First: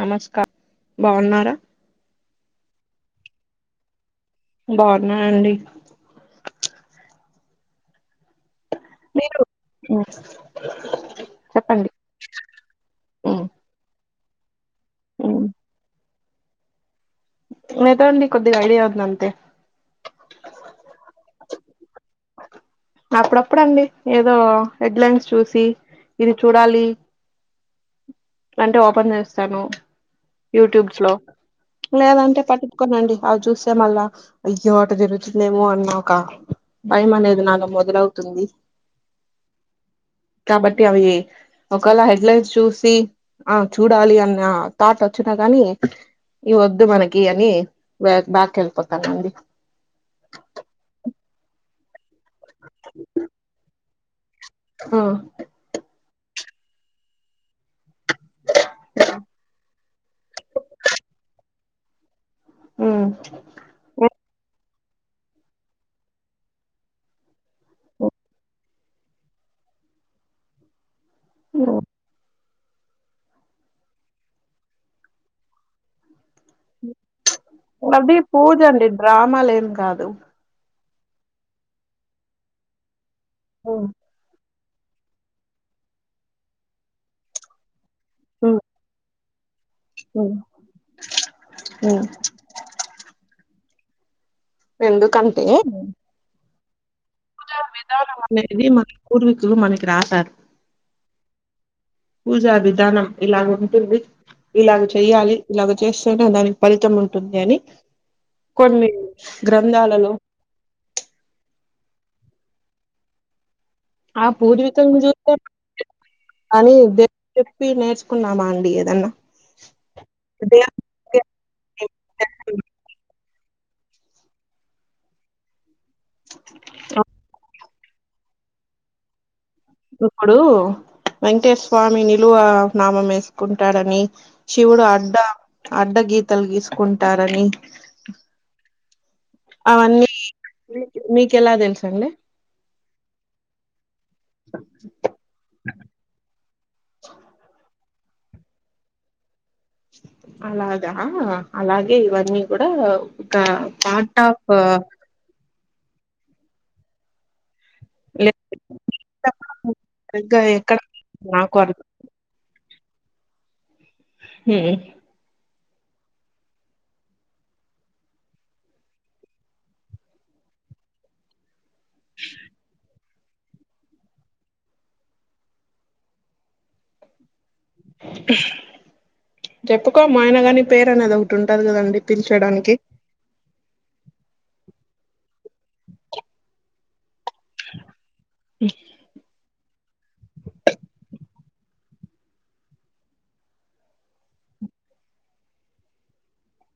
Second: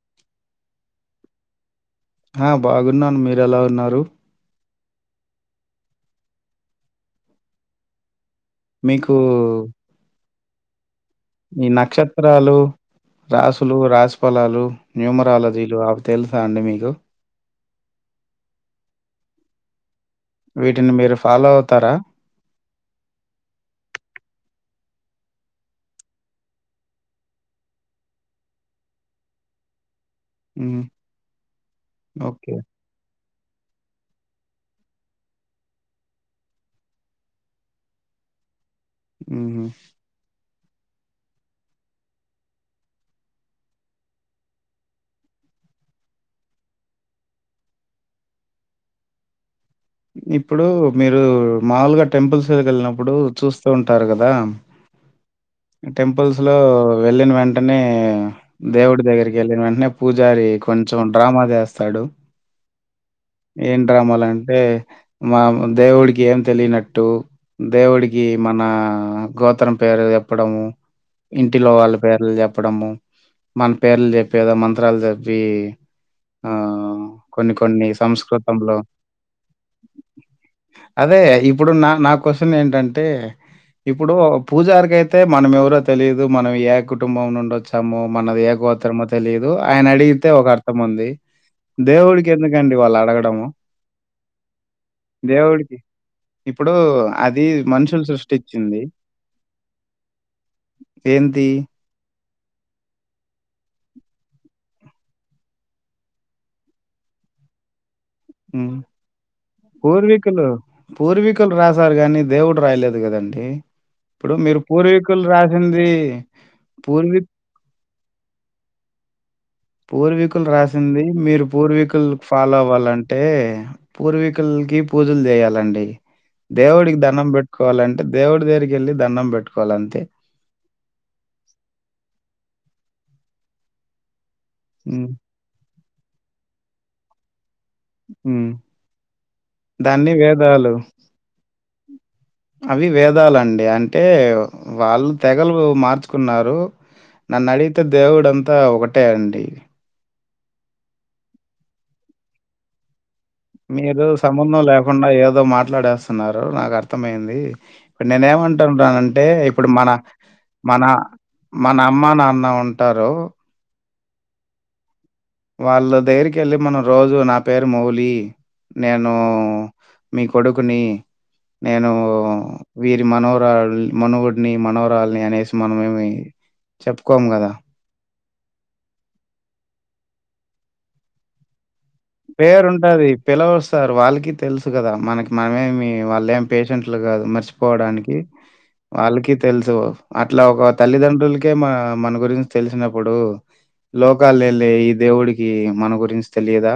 నమస్క బాగున్నారా ఆ బాగున్నాను మీర ఎలా ఉన్నారు బాగున్నాండి మీకు అ ఈ నక్షత్రాలు ఉమ్, రాసులు రాసి ఫలాలు ఉమ్. న్యూమరాలజీలు ఆ తెలుసా అండి మీకు లేదు అండి కొద్దిగా ఐడియా ఉంది అంతే వీటిని మీరు ఫాలో అవుతారా అప్పుడప్పుడు అండి ఏదో హెడ్లైన్స్ చూసి ఇది చూడాలి అంటే ఓపెన్ చేస్తాను హ్మ్. యూట్యూబ్స్ లో లేదంటే ఓకే. పట్టుపుకనండి అవి చూస్తే మళ్ళా ఇయ్య ఆట దరుగుతుందేమో అన్న ఒక భయం అనేది నాలో మొదలవుతుంది ఉహు కాబట్టి అవి ఒకవేళ హెడ్లైన్స్ చూసి ఆ చూడాలి అన్న థాట్ వచ్చినా కాని ఇ వద్దు మనకి అని బే బ్యాకి వెళ్ళిపోతానుండి ఇప్పుడు మీరు మాములుగా టెంపుల్స్క వెళ్ళినప్పుడు చూస్తూ ఉంటారు కదా ఆ టెంపుల్స్ లో వెళ్ళిన వెంటనే దేవుడి దగ్గరికి వెళ్ళిన వెంటనే పూజారి కొంచెం డ్రామా చేస్తాడు ఉమ్ ఏం డ్రామాలంటే అంటే మా దేవుడికి ఏం తెలియనట్టు దేవుడికి మన గో గోత్రం పేరు చెప్పడము ఇంటిలో వాళ్ళ పేర్లు చె ప్పడము మన పేర్లు చెప్పేదో మంత్రాలు చెప్పి ఆ కొన్ని కొన్ని అది పూజ సంస్కృతంలో అండి డ్రామాలేం కాదు అదే ఇప్పుడు నా నా క్వశ్చన్ ఏంటంటే హ్మ్ ఇప్పుడు పూజారికి అయితే అయితే మనం ఎవరో తెలిలీదు మనం ఏ కుటుంబం నుంచి వచ్చామో మనది హ్మ్ ఏగోత్రరమో తెలియదు ఆయన అడిగితే హ్మ్ ఒక అర్థం ఉంది హ్మ్ దేవుడికి ఎందుకండి వాళ్ళు అడగడము ఎందుకంటే దేవుడికి ఇప్పుడు అది పూజ మనుషులు విధానం అనేది సృష్టిచ్చింది. మన పూర్వీకులు మనకి రాశారు ది పూజా విధానం ఇలా ఉంటుంది ఇలాగ చెయ్యాలి ఇలాగ చేస్తనే దానికి ఫలితం ఉంటుంది అని కొన్ని గ్రంథాలలో పూర్వీకులు పూర్వీకులు రాశారు కానీ దేవుడు రయలేదు కదండి ఆ ఇప్పుడు మీరు పూర్వీకులను పూర్వీకులు చూస్తే రాసింది అని పూర్వీ చెప్పి నేర్చుకున్నామా అండి ఏదన్నా పూర్వీకులు దేవుడు రాసింది మీరు పూర్వీకులు ఫాలో అవ్వాలంటే టే పూర్వీకుల్కి పూజలు చేయాలండి దేవుడికి ధనం పెట్ కోవాలంటే దేవుడి దగరికి ఎళ్ళి దండం పెట్ ఇప్పుడు వెంకటేస్వామి నిలువ నామం వేసుకుంటాడని శివుడు హ్మ్. అడ్డ అడ్డ గీతలు గీసుకుంటారని హ్మ్ అవన్నీ దాన్ని వేదాలు మీ మీకెలా తెలుసండి అవి వేదాలండి అ టే వాళ్ళు తెగలు మార్చుకున్నారు నన్ను అడి తే దేవుడుంతా ఒకటే అండి అలాగా అలాగే ఇవన్నీ కూడా మీరు పార్ట్ ఆఫ్ సంబంధం లేకుండా ఏదో మాట్లాడేస్తున్నారు నాకు అర్థమయింది నేనే ఏమంటున్నానంటే ఇప్పుడు మన సరిగ్గా ఎక్కడ మన నాకు మన అర్థం అమ్మ నాన్న ఉంటారు హ్మ్ వాళ్ళ దగ్గరకి ఎళ్ళి మనం రోజు నా పేరు మౌళి నేను మీ కొడుకుని నేను వీరి మనవరాల్ మనువుడిని మనవరాలిని అనేసి మనమేమి చెప్పుకోం కదా చెప్పుకోము ఆయన కాని పేరు అనేది ఒకటి ఉంటాది కదండి పిలిచడానికి పేరుంటది పిలవస్ సార్ వాళ్ళకి తెలుసు కదా మనకి మనమేమి వాళ్ళ ఏం పేషెంట్లు కాదు మరి పోడానికి వాళ్ళకి తెలుసు అట్లా ఒక తల్లిదండ్రుల్కి కేమ మన గురించి తెలిసినప్పుడు లోకాల్ ఎళ్ళే ఈ దేవుడికి మన గురించి తెలియదా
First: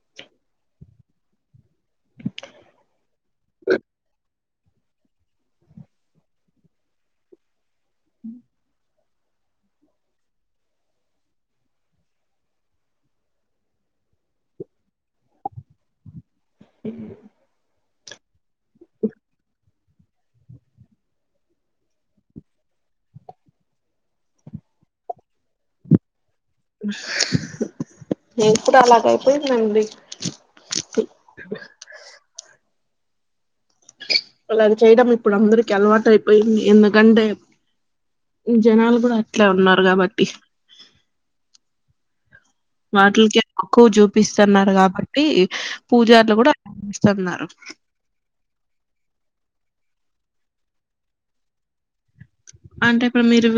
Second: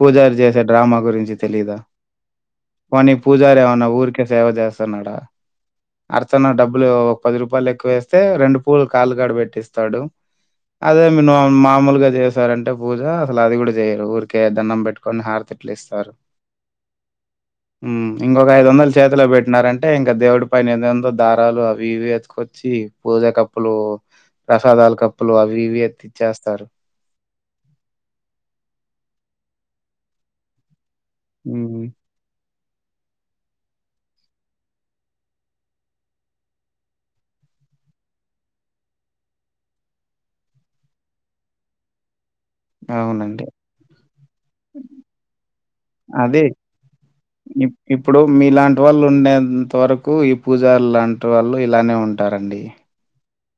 పూజారి చేసే డ్రామా గురించి తెలీదా పోనీ పూజారి ఏమన్నా ఊరికే సేవ చేస్తన్నాడా అర్చన డబ్బులు ఒక పది రూపాయలు ఎక్కువ ఎస్తే రెండు పూల్ కాలుగాడ పెట్టిస్తాడు అదే మీరు మామూలుగా చేశారంటే పూజ అసలు అది కూడా చేయరు ఊర్ కే దణ్ణం పెట్టుకొని హారతి ఇట్ల ఇస్తారు ఎళ్ళు ఇంకొక ఐదు వందలు చేతిలో పెట్టినారంటే ఇంకా దేవుడి పైన ఎదెందో దారాలు అవి ఇది ఎత్తుకొచ్చి పూజ కప్పులు ప్రసాదాలు కప్పులు అవి ఇవి ఎత్తిచ్చేస్తారు. ఇప్పుడు అలాగయిపోయిదండి హ్మ్ అలా చేయడం ఇప్పుడు అందరికిీ అలవాట అయిపోయింది ఎందుకంటే జనాలు కూడా అట్లే ఉన్నారు కాబట్టి అవునండి. వాటిల్కేఎక్కువ చూపిస్తున్నారు కాబట్టి పూజార్లు అదే కూడా ఇస్తన్నారు ఇప్పుడు మీలాంటి వాళ్ళు ఉండేంత వరకు కు ఈ పూజర్లాంటి వాళ్ళు ఇలానే ఉంటారండి అంటే ఇప్పుడు మీరు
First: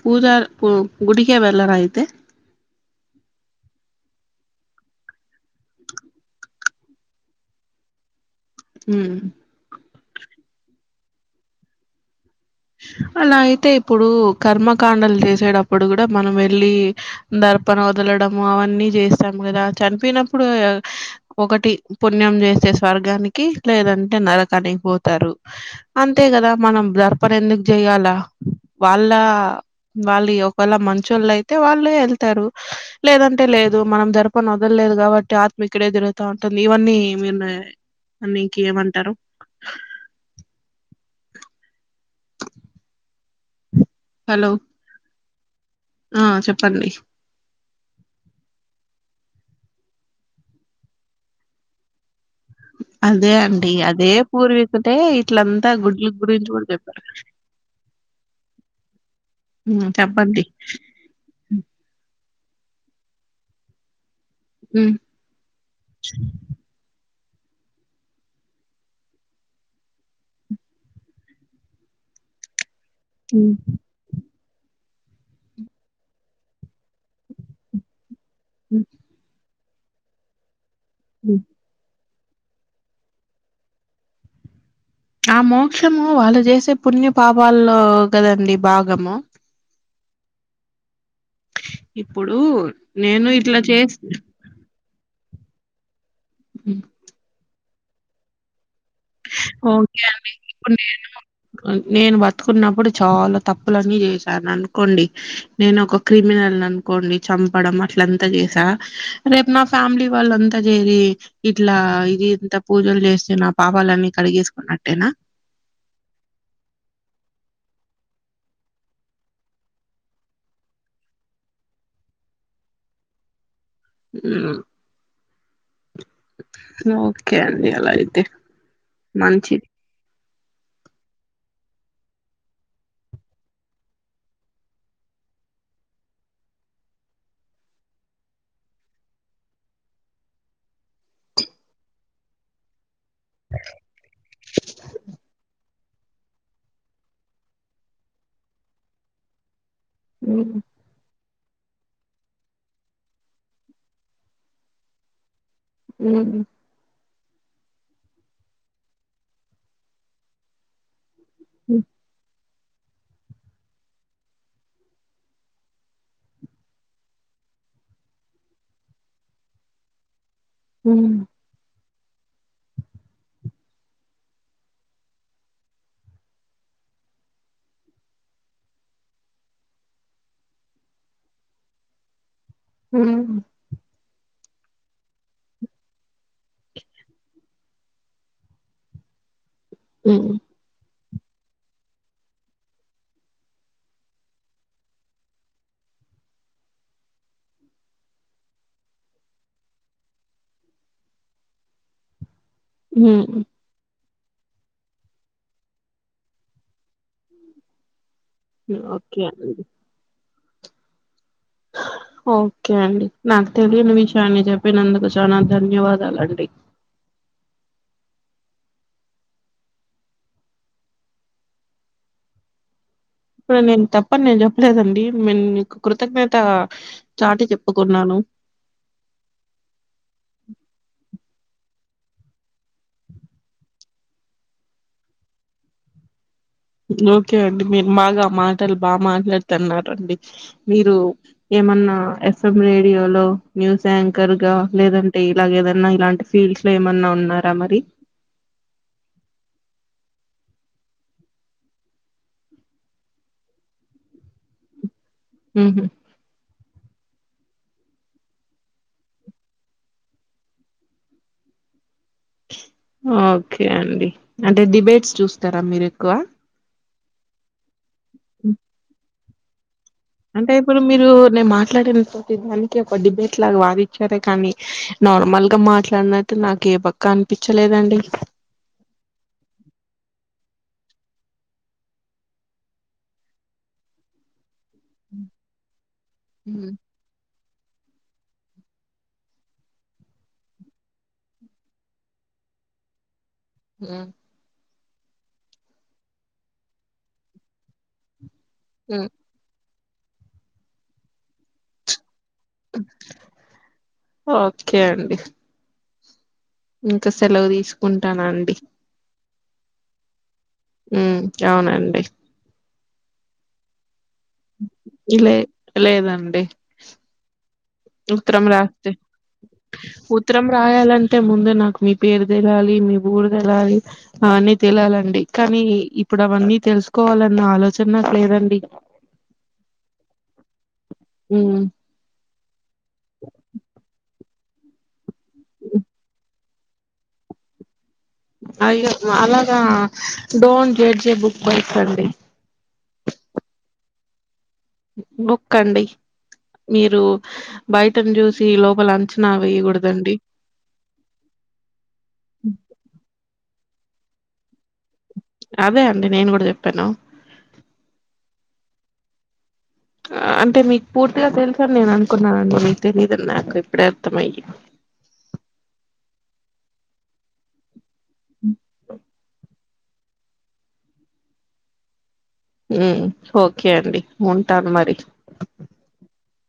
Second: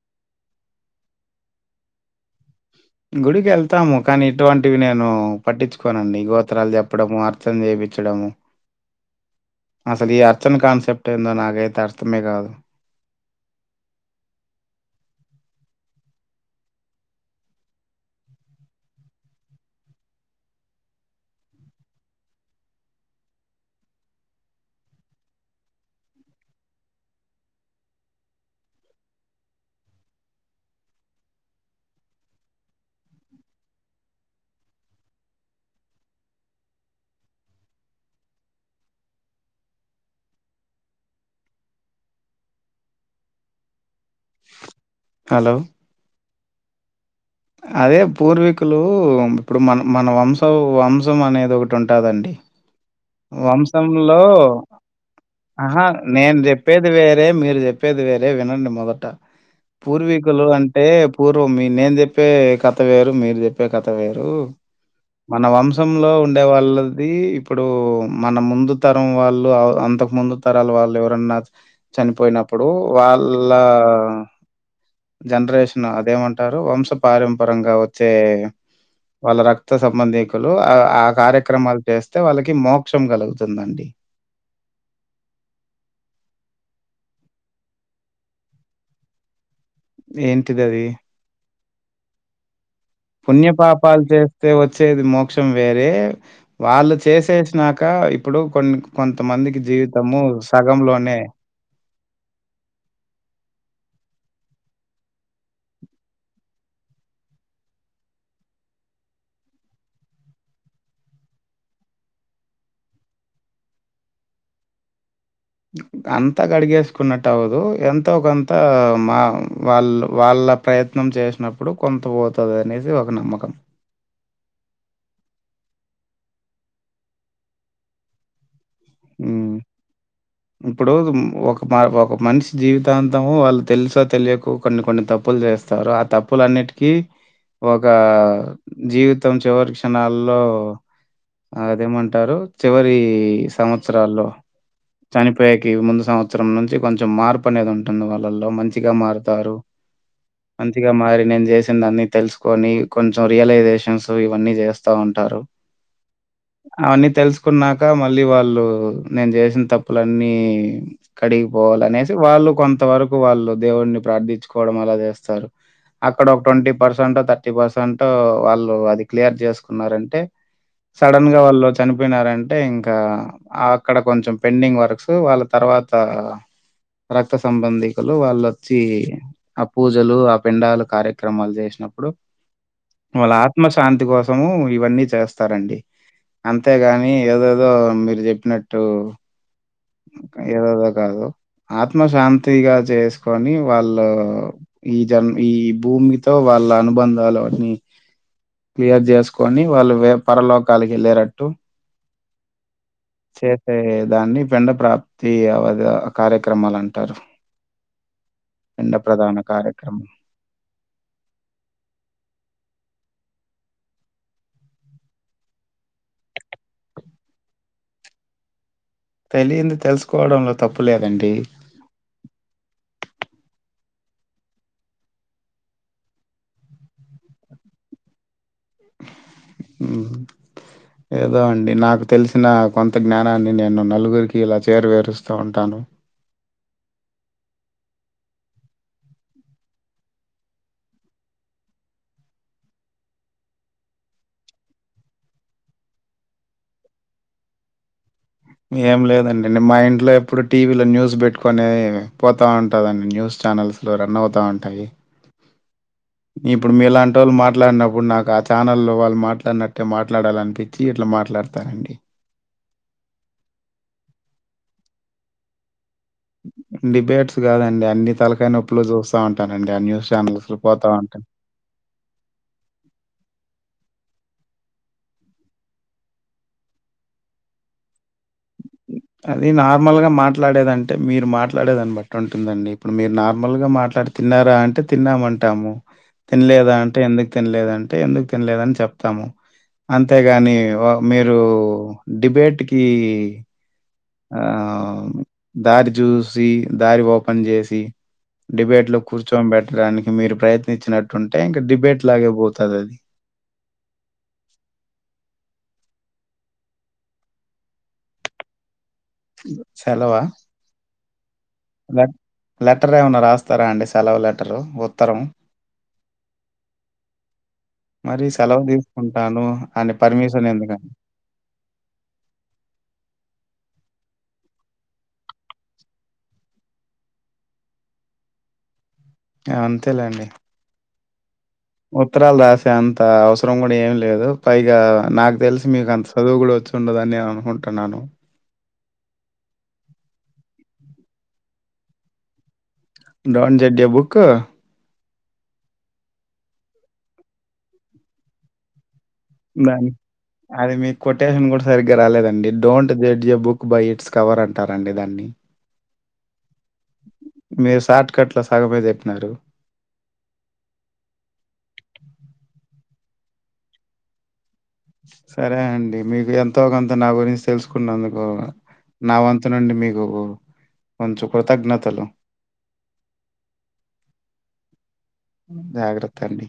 పూజ గుడికే వెళ్ళర అయితే గుడికి ఎళ్తాము కానీ ఇటువంటివి నేను పట్టించుకోనండి గోత్రాలు చెప్పడము అర్చన చేయ పించడము ఉమ్ అసలు ఈ అర్చన కాన్సెప్ట్ ఏందో నాకైతే అర్థమే కాదు అలా అయితే ఇప్పుడు కర్మకాండలు చేసేటప్పుడు కూడా మనం వెళ్ళి దర్ ర్పన వదలడము అవన్నీ చేస్తాము కదా చనిపోయినప్పుడు ఒకటి పుణ్యం చేస్ స్వర్గానికి లేదంటే నరకానికి పోతారు అంతే కదా మనం దర్ ప్పర్ ఎందుకు చెయ్యల వాళ్ళ వాళ్ళు ఒకేళ మంచిలైతే వాళ్ళే వెళ్తారు లేదంటే లేదు మనం జరపనోదల్ లేదు కాబట్టి ఆత్మ ఇక్కడే దిరుగుత ఉంటుంది ఇవన్నీ మీరు మీకేమంటారు హలో హలో ఆ చెప్పండి అదే పూర్వీకులు ఇప్పుడు మన మన వంశం వంశం అనేది ఒకటి ఉంటదండి అదే అండి. అదే వంశంలో పూర్వీకుడే ఇట్లంతా ఆహా గుడ్ల నేను గురించి గూడా చెప్పేది చెప్పారు. వేరే మీరు చెప్పేది వేరే వినండి మొదట హ్మ్. చెప్పండి. పూర్వీకులు అంటే పూర్వ మీ నేను చెే ప్పే కథ వేరు మీరు చెప్పే కథ వేరు హ్మ్. మన వంశంలో ఉండే వాళ్ళ అది ఇప్పుడు మన ముందు తరం వాళ్ళు అంతకు ముందు తరాల వాళ్ళు ఎవరన్నా చనిపోయినప్ ప్పుడు వాళ్ళ హ్మ్. జనరేషన్ అదేమంటారు వంశ పారంపరంగా వచ్ తే హ్మ్. వాళ్ళ రక్త సంబంధికులు ఆ హ్మ్. కార్యక్రమాలు చేస్ స్తె వాళ్ళకి మోక్షం కలుగుతుందండి ఆ మోక్షము వాళ్ళు చేసే పుణ్య పాపల్లో కదండి భాగము ఏంటివవి ఇప్పుడు నేను ఇట్లా చేస్ పుణ్యపాపాలు చేస్తే వచ్చేది మోక్షం వేరే వాళ్ళు చేసేసినాక ఇప్పుడు కొన్ని కొంత మందికి ఓకే జీవితము అండి. ఇప్పుడు నేను సగంలోనే నేను బతుకున్నప్పుడు చాలా తప్పులన్నీ చేస్ ననుకోండి నేను ఒక క్రిమినల్ అనుకోండి చంపడం అట్లంతా చేసా రేపు నా ఫ్యామిలీ వాళ్ళంతా చేరి ఇట్లా ఇది ఇంత పూజలు చేస్తే నా పాపాలన్నీ కడిగేసుకున్నట్టేనా అంత గడిగేసుకున్నట్టవ్వదు ఎంతో కొంత మా వాళ్లు వాళ్ అలా ప్రయత్నం చేశినప్పుడు కొంత పోతదనేది ఒక నమ్మకం మ్ ఓకే అండి అలా అయితే హ్మ్. మంచిది ఇప్పుడు ఒక మ ఒక మనిషి జీవితాంతము వాళ్ళు తెలుసో తెలియకో కొన్ని కొన్ని తప్పులు చేస్తారు ఆ తప్పులన్నిటికీ ఒక జీవితం చివరి క్షణాల్లో అదేమంటారు చివరి సంవత్సరాల్లో పేకి ముందు సంవత్సరం నుంచి కొంచెం మార్పు అనేది ఉంటుంది వాళ్ళల్లో మంచిగా మారుతారు హ్మ్ మంచిగా మారి నేను జేసిన దాన్ని తెలుసుకొని కొంచెం రియలైజేషన్స్ ఇవన్నీ చేస్తా ఉంటారు మ్ అవన్నీ తెలుసుకున్నాక మళ్ళీ వాళ్ళు నేను చేసిన తప్పులన్నీ కడిగిపోవాలనేసి వాళ్ళు కొంత వరకు వాళ్ళు దేవున్ని ప్రార్థించుకోవడం అలా చేస్తారు అక్కడ ఒక ట్వంటీ పర్సెంట్ థర్టీ పర్సెంటో వాళ్ళు అది క్లియర్ చేసుకున్నారంటే హ్మ్ సడన్ గ వాళ్ళు చనిపోయినారంటే ఇంకా అక్కడ కొంచెం పెండింగ్ వర్క్స్ వాళ్ళ తర్వాత రక్త సంబంధికులు వాళ్ళోచ్చి ఆ పూజలు ఆ పిండాలు కార్యక్రమాలు చేస్ ప్పుడు హ్మ్ వాళ్ళ ఆత్మశాంతి కోసము ఇవన్నీ చేస్తారండి అంతేగాని ఏదోదో మీరు చెప్పినట్టు హ్మ్ ఏదోదో కాదు ఆత్మశాంతిగా చేసుకొని వాళ్ళు ఈ జన్ ఈ భూ భూమితో వాళ్ళ అనుబంధాలు అన్నీ క్లియర్ జేసుకొని వాళ్ళు వే పరలోకాలకి ఎల్లేరట్టు హ్మ్ చేసేదాన్ని పిండ ప్రాప్తి అవదు కార్యక్రమాలం టారు పిండ ఓకే ప్రధాన అండి. కార్యక్రమం ఓకే అండి నాక్ తెలియని విషయాన్ని జేప్పినందుకు చాలా ధన్యవాదాలండి తెలియంది తెలుసుకోవడంలో తప్పు లేదండి ఇప్పుడు నేను తప్ప నేను చెప్పలేదండి మే నేను కృతజ్ఞత చాటి చెప్పుకున్నాను ఉ ఏ దో అండి నాకు తెలిసిన కొంత జ్ఞానాన్ని నేను నలుగురికి ఇలా చేరవేరుస్తూ ఉంటాను ఓకే అండి మీరు మాగా మాటలు బా మాట్లాడుతన్నారండి మీరు ఏ ఏమన్నా ఎఫ్ఎం రేడియో లో న్యూస్ యాంకర్ గా లేదంటే ఇలాగేదన్నా ఇలాంటి ఫీల్డ్స్ లే ఏమన్నా ఉన్నారా మరి ఏం లేదండి నె మా ఇంట్లో ఎప్పుడు టీవీలో న్యూస్ పెట్టుకొనె పోతా ఉంటదండి న్యూస్ ఛానల్స్లో రన్ అవుతా ఉంటయి ఉహు ఇప్పుడు మీలాంటోళ్ళు మాట్లాడినప్పుడు నాకు ఆ ఛానల్లో వాళ్ళు మాట్లాడినట్టే మాట్లాడాలనిపించి ఇట్ల మాట్లాడతానండి ఓకే అండి అంటే దిబేట్స్ చూస్తారా మీరు ఎక్కువ డిబేట్స్ కాదండి అన్ని తలకాయి నొప్పులు చూస్తా ఉంటానడి ఆ న్యూస్ అంటే ఛానల్స్లో ఇప్పుడు పోతా మీరు ఉంటాను. నేను మాట్లాడిన ప్రతి దానికి ఒక డిబేట్ లాగా వాదిచ్చారే కానీ నార్మల్ గా మాట్లాడినతే నాకే పక్క అనిపించలేదండి అది నార్మల్ గా మాట్లాడేదంటే మీరు మాట్లాడేదాని బట్టి ఉంటుందండి ఇప్పుడు మీరు నార్మల్ గా మాట్లా తిన్నారా అంటే తిన్నామంటాము తినలేదా అంటే ఎందుకు తినలేదంటే ఎందుకు తినలేదని చెప్తాము అంతేగాని మీరు డిబేట్ కి ఆ దారి చూసి దారి ఓపెన్ చేసి డిబేట్ లో కూర్చోని పెట్టడానికి మీరు ప్రయత్నించినట్టుంటే ఇంకా డిబేట్ లాగే పోతదది. ఓకే అండి ఇంకా సెలవు తీసుకుంటానండి సెలవా ఉ అవునండి లెటర్ ఏమన్నా రాస్తారా అండి సెలవు లెటరు ఉత్తరం లే లేదండి మరి ఉత్తరం సెలవు రాతే తీసుకుంటాను అని ఉత్తరం పర్మిషన్ ఎందుకండి? రాయాలంటే ముందు నాకు మీ పేరు తెలవాలి మీ ఊరు తెలవాలి అ అని తలాలండి కానీ ఇప్పుడు అవన్నీ తెలుసుకోవాలన్న ఆలోచన నాక్ లేదండి అంతేలాండి మ్మ్ ఉత్తరాలు రాసే అంత అవసరం కూడా ఏమి లేదు పైగా నాకు తెలిసి మీకు అంత చదువు కూడా వచ్చిండదు అన్ని నేను అనుకుంటున్నాను అయ్య అలాగా డోన్ జడ్జే బుక్ వైస్ అండి డోంట్ జడ్జే బుక్ బుక్కండి మీరు బయటను చూసి లోపలంత దాని అది మీకు కొటేషన్ కూడా సరిగ్గా రాలేదండి don't judge a book by its cover అంటారండి దాన్ని అదే అండి నేను కూడా చెప్పాను మీరు షార్ట్ కట్ లో సగమే చెప్పినారు అంటే మీకు పూర్తిగా తెలుసనీ నేను అనుకున్నానండి మీకు తెలీదు అని నాకు ఇప్పుడే అర్థమయింది సరే అండి మీకు ఎంతో కొంత నా గురించి తెలుసు కున్నందుకు నా వంతునుండి మీకు కొంచెం కృతజ్ఞతలు మ్మ్ ఓకే అండి ఉంటాను మరి తండి